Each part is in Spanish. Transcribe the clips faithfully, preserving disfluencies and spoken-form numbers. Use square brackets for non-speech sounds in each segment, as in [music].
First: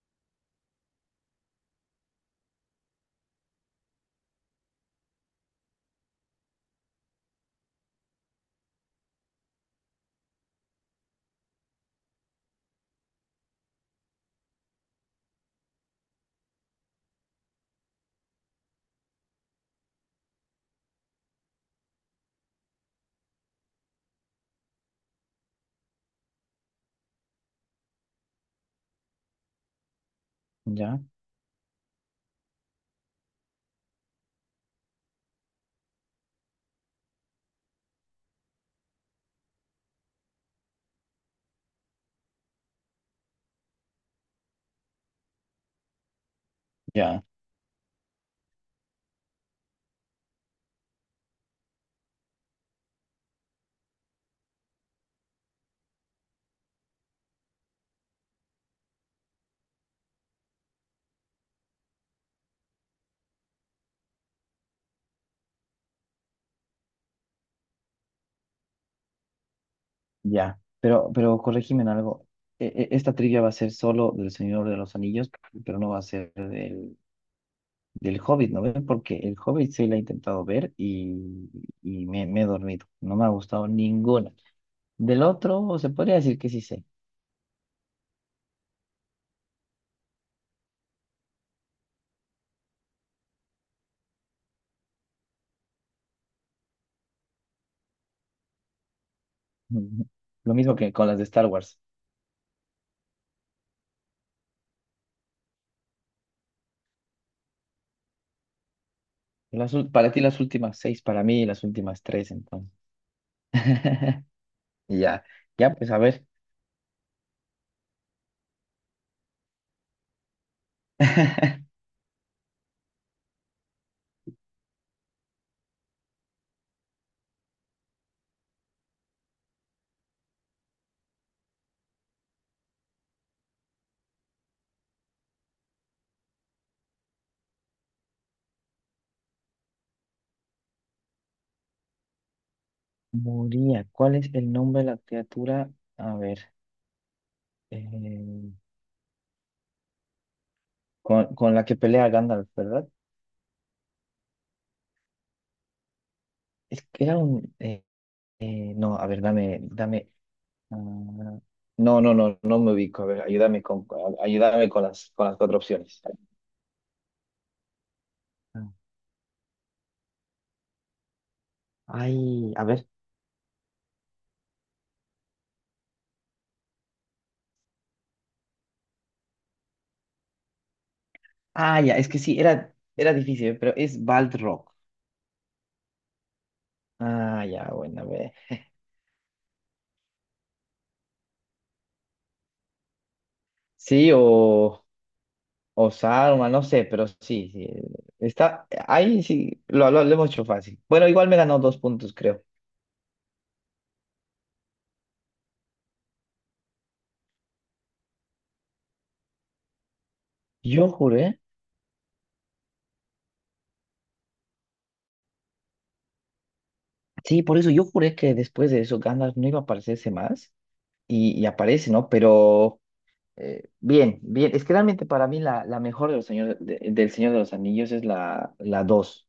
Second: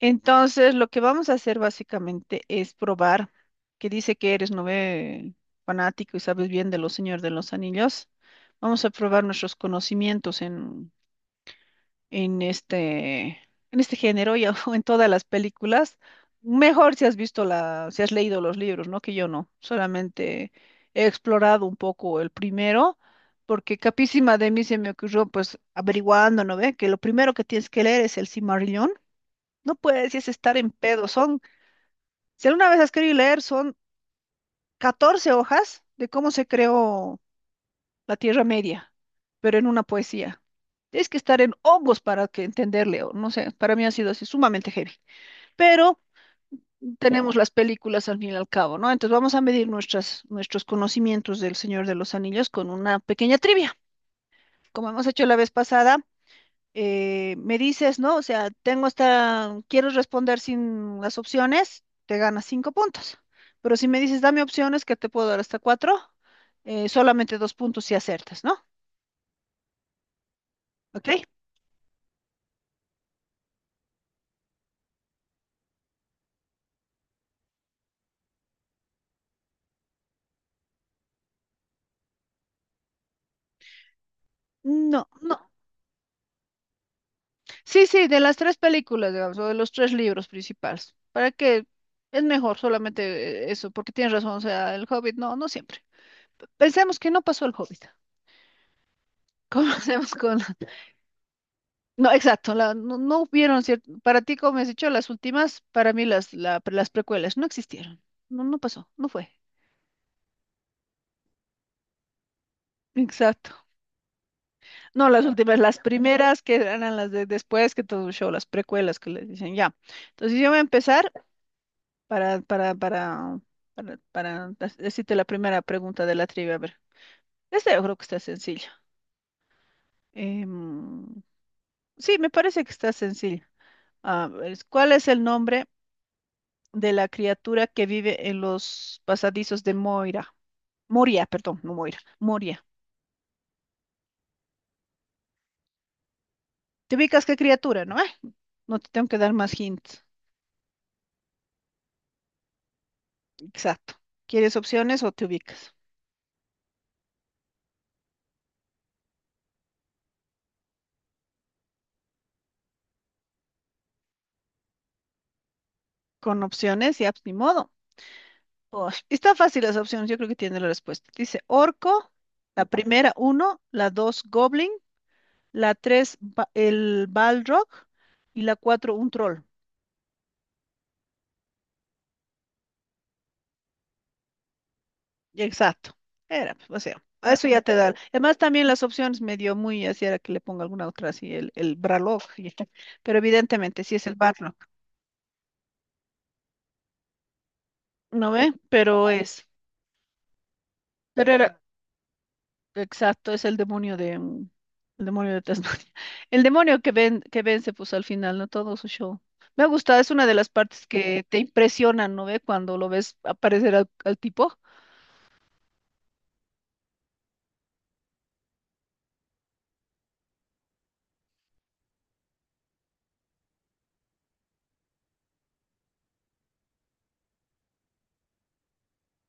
Entonces, lo que vamos a hacer básicamente es probar, que dice que eres nove fanático y sabes bien de los Señor de los Anillos. Vamos a probar nuestros conocimientos en, en este, en este género y [laughs] o en todas las películas. Mejor si has visto la, si has leído los libros, ¿no? Que yo no. Solamente he explorado un poco el primero, porque capísima de mí se me ocurrió, pues, averiguando, ¿no ve? Que lo primero que tienes que leer es el Silmarillion no puedes, y es estar en Ya, pedo. Son, si alguna vez has querido leer, son catorce hojas de cómo se creó la Tierra Media, pero en una poesía. Tienes que estar en hongos para que entenderle, o no sé, para mí ha sido así sumamente heavy. Pero ya, tenemos las películas al fin y al cabo, ¿no? Entonces vamos a medir nuestras, nuestros conocimientos del Señor de los Anillos con una pequeña trivia, como hemos hecho la vez pasada, eh, me dices, ¿no? O sea, tengo esta, quiero responder sin las opciones, te ganas cinco puntos. Pero si me dices, dame opciones, que te puedo dar hasta cuatro, eh, solamente dos puntos si acertas, ¿no? ya. ¿Ok? Pero, pero corrígeme en algo. E- e- Esta trivia va a ser solo del Señor de los Anillos, pero no va a ser del, del Hobbit, ¿no ven? Porque el Hobbit sí la he intentado ver y, y me, me he dormido. No me ha gustado ninguna. No, Del no. otro, se podría decir que sí sé. Sí, sí, de las tres películas, digamos, o de los tres libros principales. ¿Para que es mejor solamente eh, eso, porque tienes razón, o sea, el Hobbit, no, no siempre. Pensemos que no pasó el Hobbit. [laughs] [laughs] Ujú. Comencemos con Lo mismo que con las de Star Wars. no, exacto, la- no, no hubieron, cierto, para ti, como me has dicho, las últimas, para mí las, la- las precuelas no existieron, no, no pasó, no fue. Las ul- para ti las últimas seis, para mí las últimas tres, entonces. Exacto. [laughs] No, las Ya, últimas, ya, las [laughs] pues a ver. primeras que eran las de después que todo el show, las precuelas que les dicen ya. Entonces yo voy a empezar [laughs] para, para, para, para, para dec- decirte la primera pregunta de la trivia. A ver, esta yo creo que está sencilla. Em, sí, me parece que está sencilla. A ver, ¿cuál es el nombre de la criatura que vive en los pasadizos de Moira? Moria, perdón, no Moira, Moria. Moría, ¿cuál es el nombre de la criatura? A ver. ¿Te ubicas qué criatura, eh, no? Eh, no te tengo que dar más hints. con, con la que pelea Gandalf, ¿verdad? Exacto. ¿Quieres opciones o te ubicas? Es que era un... eh, eh, no, a ver, dame, dame... Ah, no, no, no, no me ubico. A ver, ayúdame con, ayúdame con las, con las cuatro opciones. Con opciones, ya, pues, ni modo. Ah, Oh, está fácil las opciones, yo creo que tiene la respuesta. Dice orco, ay, la a ver. primera uno, la dos goblin, la tres ba- el balrog y la cuatro un troll. Ah, ya, es que sí, era, era difícil, ¿eh? Pero es Balrog. Exacto. Era, pues, o sea, a ah, Ah, eso ya ya, te da. bueno, a ver. Además, también las opciones me dio muy así, era que le ponga alguna otra así, el, el Bralog, y- [laughs] pero evidentemente sí es Sí, el Barlog, o, o Saruman, no sé, pero sí, sí. ¿no ve? Está, Pero ahí es, sí, lo, lo, lo hemos hecho fácil. Bueno, igual pero me ganó era, dos puntos, creo. exacto, es el demonio de, mm, el demonio de Tasmania. [laughs] El demonio que ven, que vence, pues al final, ¿no? Todo su show. Me ha gustado, es una de las partes Yo que te juré. impresionan, ¿no ve? Cuando lo ves aparecer al, al tipo. Sí, por eso yo juré que después de eso Gandalf no iba a aparecerse más y, y aparece, ¿no? Pero eh, bien, bien, es que realmente para mí la, la mejor de los señor, de- del Señor de los Anillos es la, la dos,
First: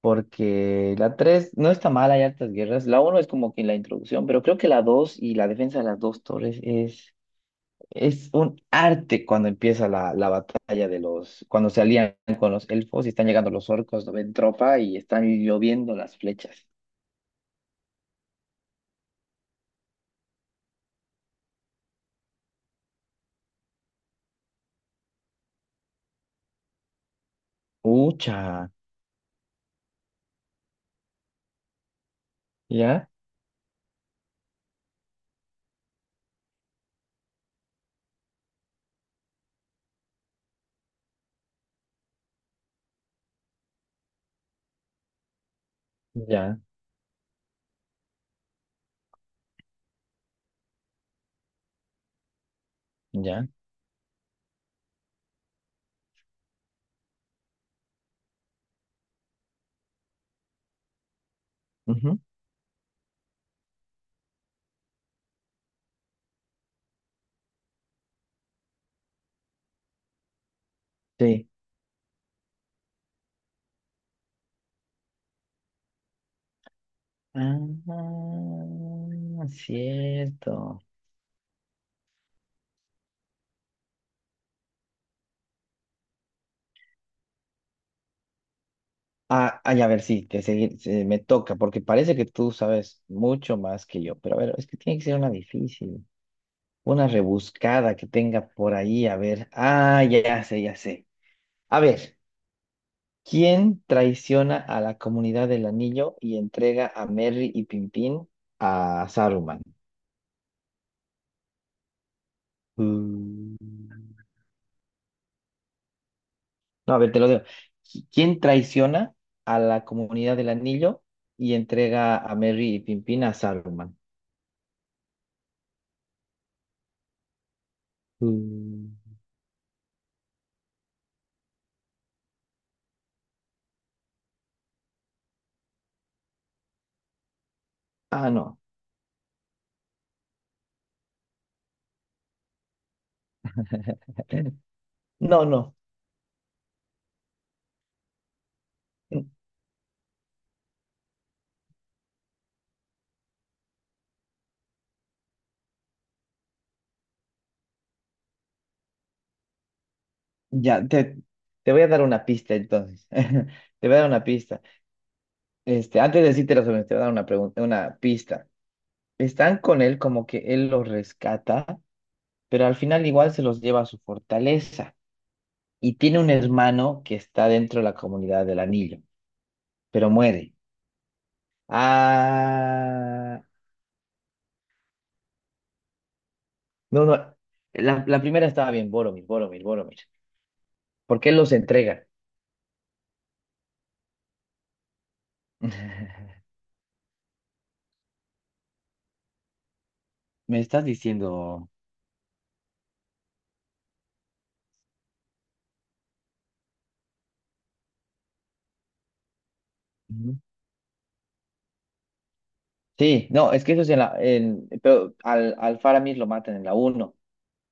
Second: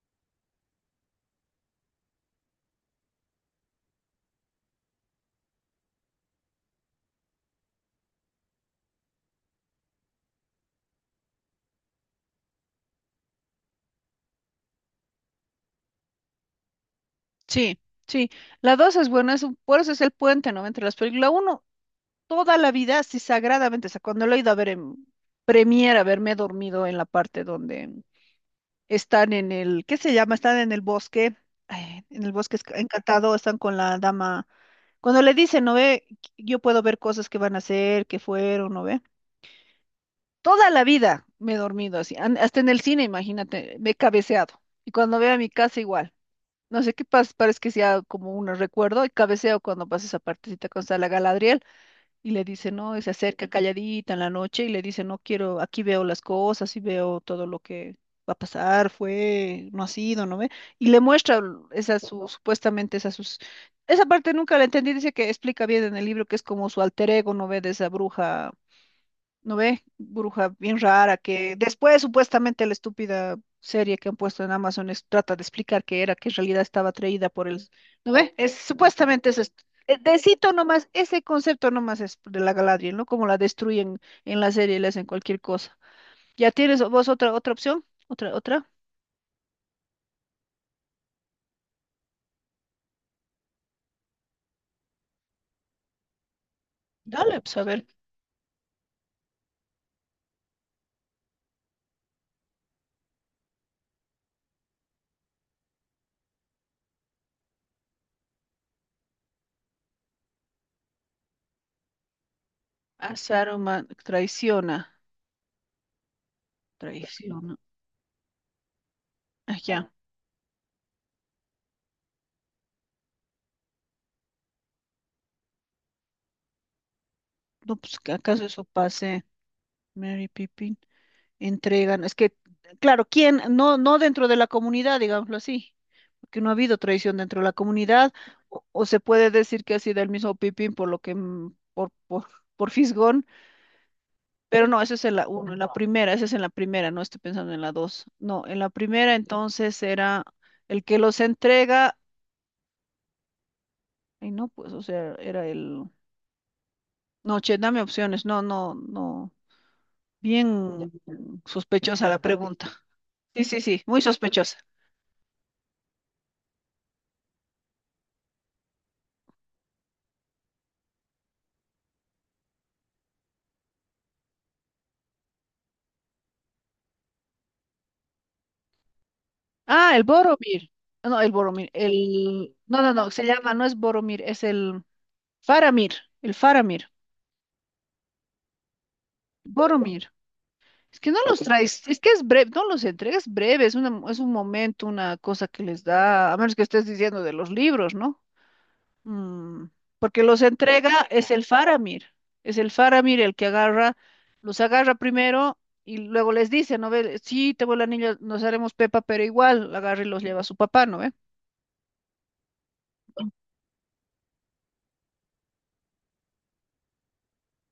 porque la tres no está mal, hay hartas guerras, la uno es como que la introducción, pero creo que la dos y la defensa de las dos torres es, es un arte cuando empieza la, la batalla de los, cuando se alían con los elfos y están llegando los orcos, no ven tropa y están lloviendo las flechas. Sí, sí. La dos es buena, es un- por eso es el puente, ¿no? Entre las películas. La uno toda la vida, así sagradamente, o sea, cuando lo he ido a ver en Premiere, haberme dormido en la parte donde Ucha. están en el, ¿qué se llama? Están en el bosque, ay, en el bosque esc- ¿Ya? encantado, están con la dama. Cuando le dicen, ¿no ve? Yo puedo ver cosas que van a hacer, que fueron, ¿no ve? Toda la vida me he dormido así, an- hasta en el cine, imagínate, me he cabeceado. Y cuando veo a mi casa igual. Ya, No sé qué pasa, parece que sea como un recuerdo y cabeceo cuando pasa esa partecita con está la Galadriel y le dice, no, y se ya. acerca calladita en la noche y le dice, no quiero, aquí veo las cosas y veo todo lo que va a pasar, fue, no ha sido, ¿no ve? Y le muestra esa Ujú. su, supuestamente esa sus, esa parte nunca la entendí, dice que explica bien en el libro que es como su alter ego, ¿no ve? De esa bruja. ¿No ve? Bruja bien rara Sí. que después supuestamente la estúpida serie que han puesto en Amazon es- trata de explicar qué era, que en realidad estaba atraída por el... ¿No Ah, ve? Es, supuestamente es... est- eh, decito cierto. nomás, ese concepto nomás es de la Galadriel, ¿no? Como la destruyen en la serie y le hacen cualquier cosa. ¿Ya tienes vos otra, otra opción? ¿Otra, otra? Ah, ay, a ver, sí, te seguir, se- me toca, porque parece que tú sabes mucho más que yo, pero a ver, es que tiene que ser una difícil, una Dale, pues a ver. rebuscada que tenga por ahí, a ver. Ah, ya, ya sé, ya sé. A ver, ¿quién traiciona a la comunidad del anillo y entrega a Merry y Pimpín a Saruman? A Mm. Saruman traiciona, No, a ver, te lo digo. traiciona. ¿Quién traiciona Ah, a la ya. comunidad del anillo y entrega a Merry y Pimpín a Saruman? No, pues que acaso eso Mm. pase. Mary Pippin. Entregan, es que, claro, ¿quién? No, no dentro de la comunidad, digámoslo así, porque no ha habido traición dentro de la comunidad, Ah, no. o, o se puede decir que ha sido el mismo Pipín por lo que, mm, por, por, [laughs] por fisgón, pero no, esa es en la No, uno, en la no. primera, esa es en la primera, no estoy pensando en la dos, no, en la primera entonces era el que los entrega, y no, pues, o sea, era el, no, che, dame opciones, no, no, no, Ya, bien, te, mm, te voy a dar sospechosa la una pista pregunta, entonces. sí, [laughs] sí, sí, Te voy a muy dar una sospechosa. pista. Este, antes de decirte las opciones, te voy a dar una pregunta, una pista. Están con él como que él los rescata, pero al final igual se los lleva a su fortaleza. Y tiene un hermano que está dentro de la comunidad del anillo, Ah, el pero muere. Boromir. Ah, no, el Boromir. El... No, no, no, se Ah. llama, no es Boromir, es el Faramir. El Faramir. No, no. La, la primera estaba bien, Boromir, Boromir, Boromir. Boromir. Es que no ¿Por qué los los traes, es entrega? que es breve, no los entregas breve, es, una, es un momento, una cosa que les [laughs] da, a menos que estés diciendo de los libros, ¿no? Mm, porque los Me estás entrega es el diciendo. Faramir. Es el Faramir el que agarra, los agarra primero y luego les dice, ¿no ve? Sí, te voy el anillo, nos haremos Pepa, pero igual agarra y los Ujú. lleva a su papá, ¿no ve? Sí, no, es que eso es en la. en- pero al, al Faramir lo matan en la uno,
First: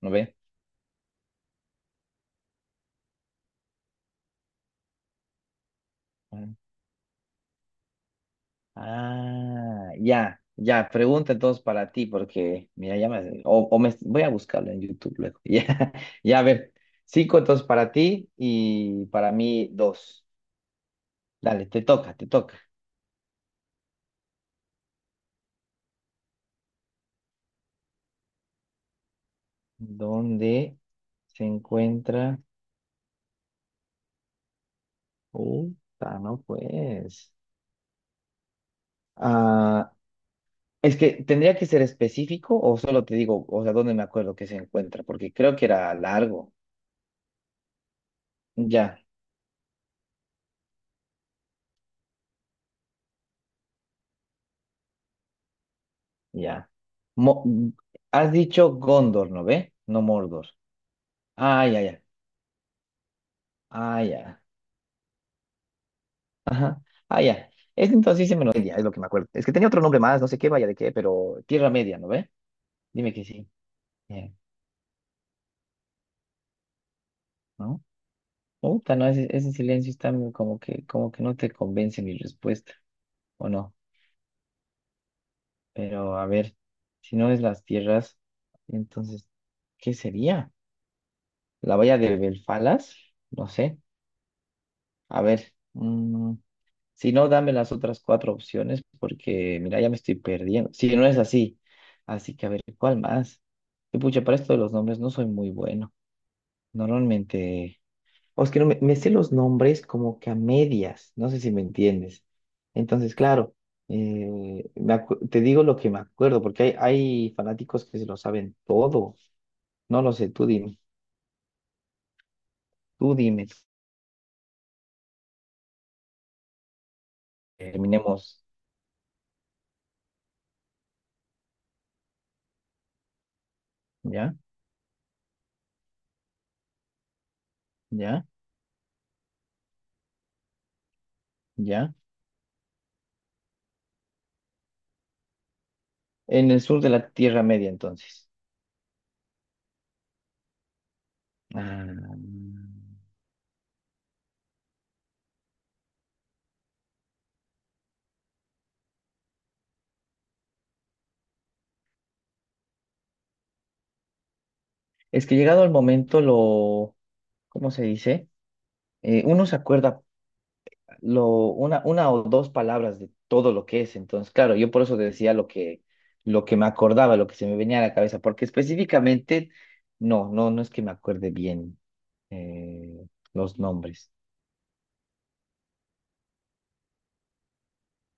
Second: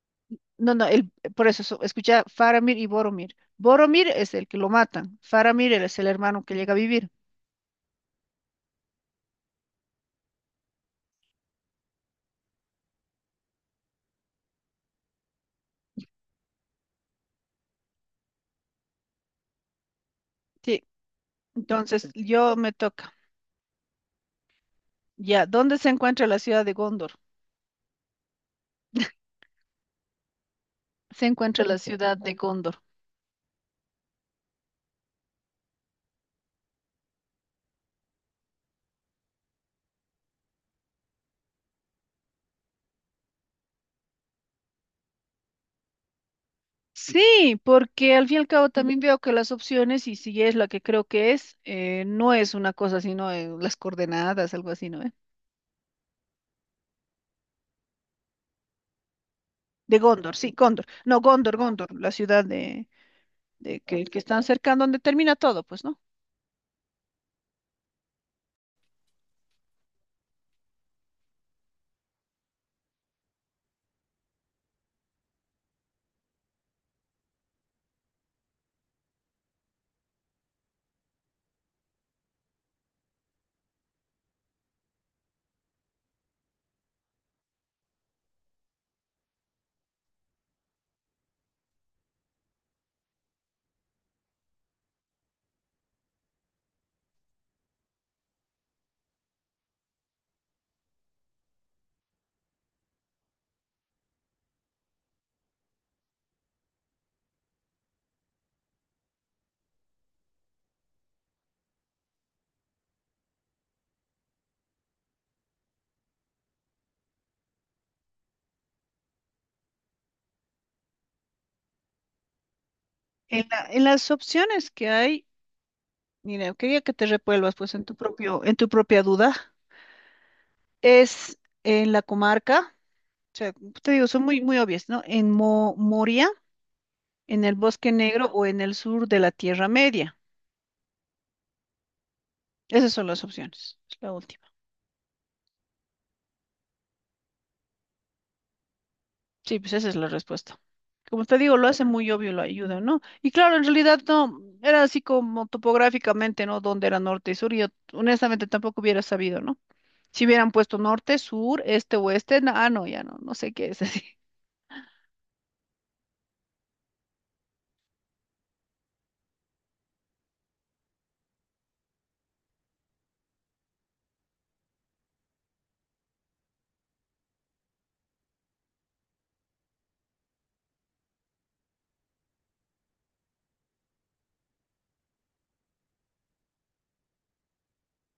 ¿no ve? No, no, el, por eso, so- escucha, Faramir y Boromir. Boromir es el que lo matan, Faramir es el hermano que Ujú. llega a vivir. Ah, ya, ya. Pregunta entonces para ti, porque mira, ya me. O, o me voy a buscarlo en YouTube luego. [laughs] Ya, ya, a ver. Cinco entonces para ti y para mí dos. Sí. Dale, te Entonces, toca, te yo toca. me toca. Ya, ¿dónde se encuentra la ciudad de Gondor? ¿Dónde Se se encuentra la ciudad de encuentra? Gondor. Puta, no pues. Ah, es que tendría que ser específico o solo te digo, o sea, dónde me acuerdo que se encuentra, porque creo que era largo. Sí, porque al fin y al cabo también Ya, veo que las opciones, y si es la que creo que es, eh, no es una cosa, sino eh, las coordenadas, algo así, ¿no? ¿Eh? ya. Mo- Has dicho Gondor, ¿no ve? De No Gondor, Mordor. sí, Gondor. No, Gondor, Ah, ya, Gondor, ya. la ciudad de, de Ah, que, que ya. están cerca, donde termina todo, pues, ¿no? Ajá. Ah, ya. Es entonces sí me lo ya, es lo que me acuerdo. Es que tenía otro nombre más, no sé qué vaya de qué, pero Tierra Media, ¿no ve? Dime que sí. Bien, ¿no? Puta, no, ese, ese silencio está como que, como que no te convence mi respuesta, ¿o no? Pero a ver, si no es las tierras, entonces, ¿qué sería? ¿La valla de Belfalas? No sé. A ver, mm, si no, dame las otras cuatro opciones porque, mira, ya me estoy perdiendo. Si no es así. Así que, a ver, ¿cuál más? Y pucha, para esto de los nombres no soy muy bueno. Normalmente. O es que no me, me sé los nombres como que a medias, no sé si me entiendes. Entonces, claro, eh, me acu- te digo lo que me acuerdo, porque hay, hay fanáticos que se lo saben todo. No lo sé, tú dime, tú En dime. la- en las opciones que hay. Mira, quería que te revuelvas pues en tu propio, Terminemos. en tu propia duda. Es en la comarca, o sea, te digo, son ¿Ya? muy, muy obvias, ¿no? En Mo- Moria, en el Bosque Negro ¿Ya? o en el sur de la Tierra Media. ¿Ya? Esas son las opciones. Es la última. En el sur de la Tierra Media, entonces. Sí, pues esa es la respuesta. Como te digo, lo hace muy Ah, obvio, lo ayuda, ¿no? Y claro, en realidad no, era así como topográficamente, ¿no? Donde era norte y sur, y yo honestamente tampoco hubiera sabido, ¿no? Si hubieran puesto norte, sur, este, oeste, na- ah, no, ya no, no sé qué es así. es que llegado el momento, lo, ¿cómo se dice? Eh, uno se acuerda lo, una, una o dos palabras de todo lo que es. Entonces, claro, yo por eso te decía lo que, lo que me acordaba, lo que se me venía a la cabeza, porque específicamente, no, no, no es que me acuerde bien eh, los nombres.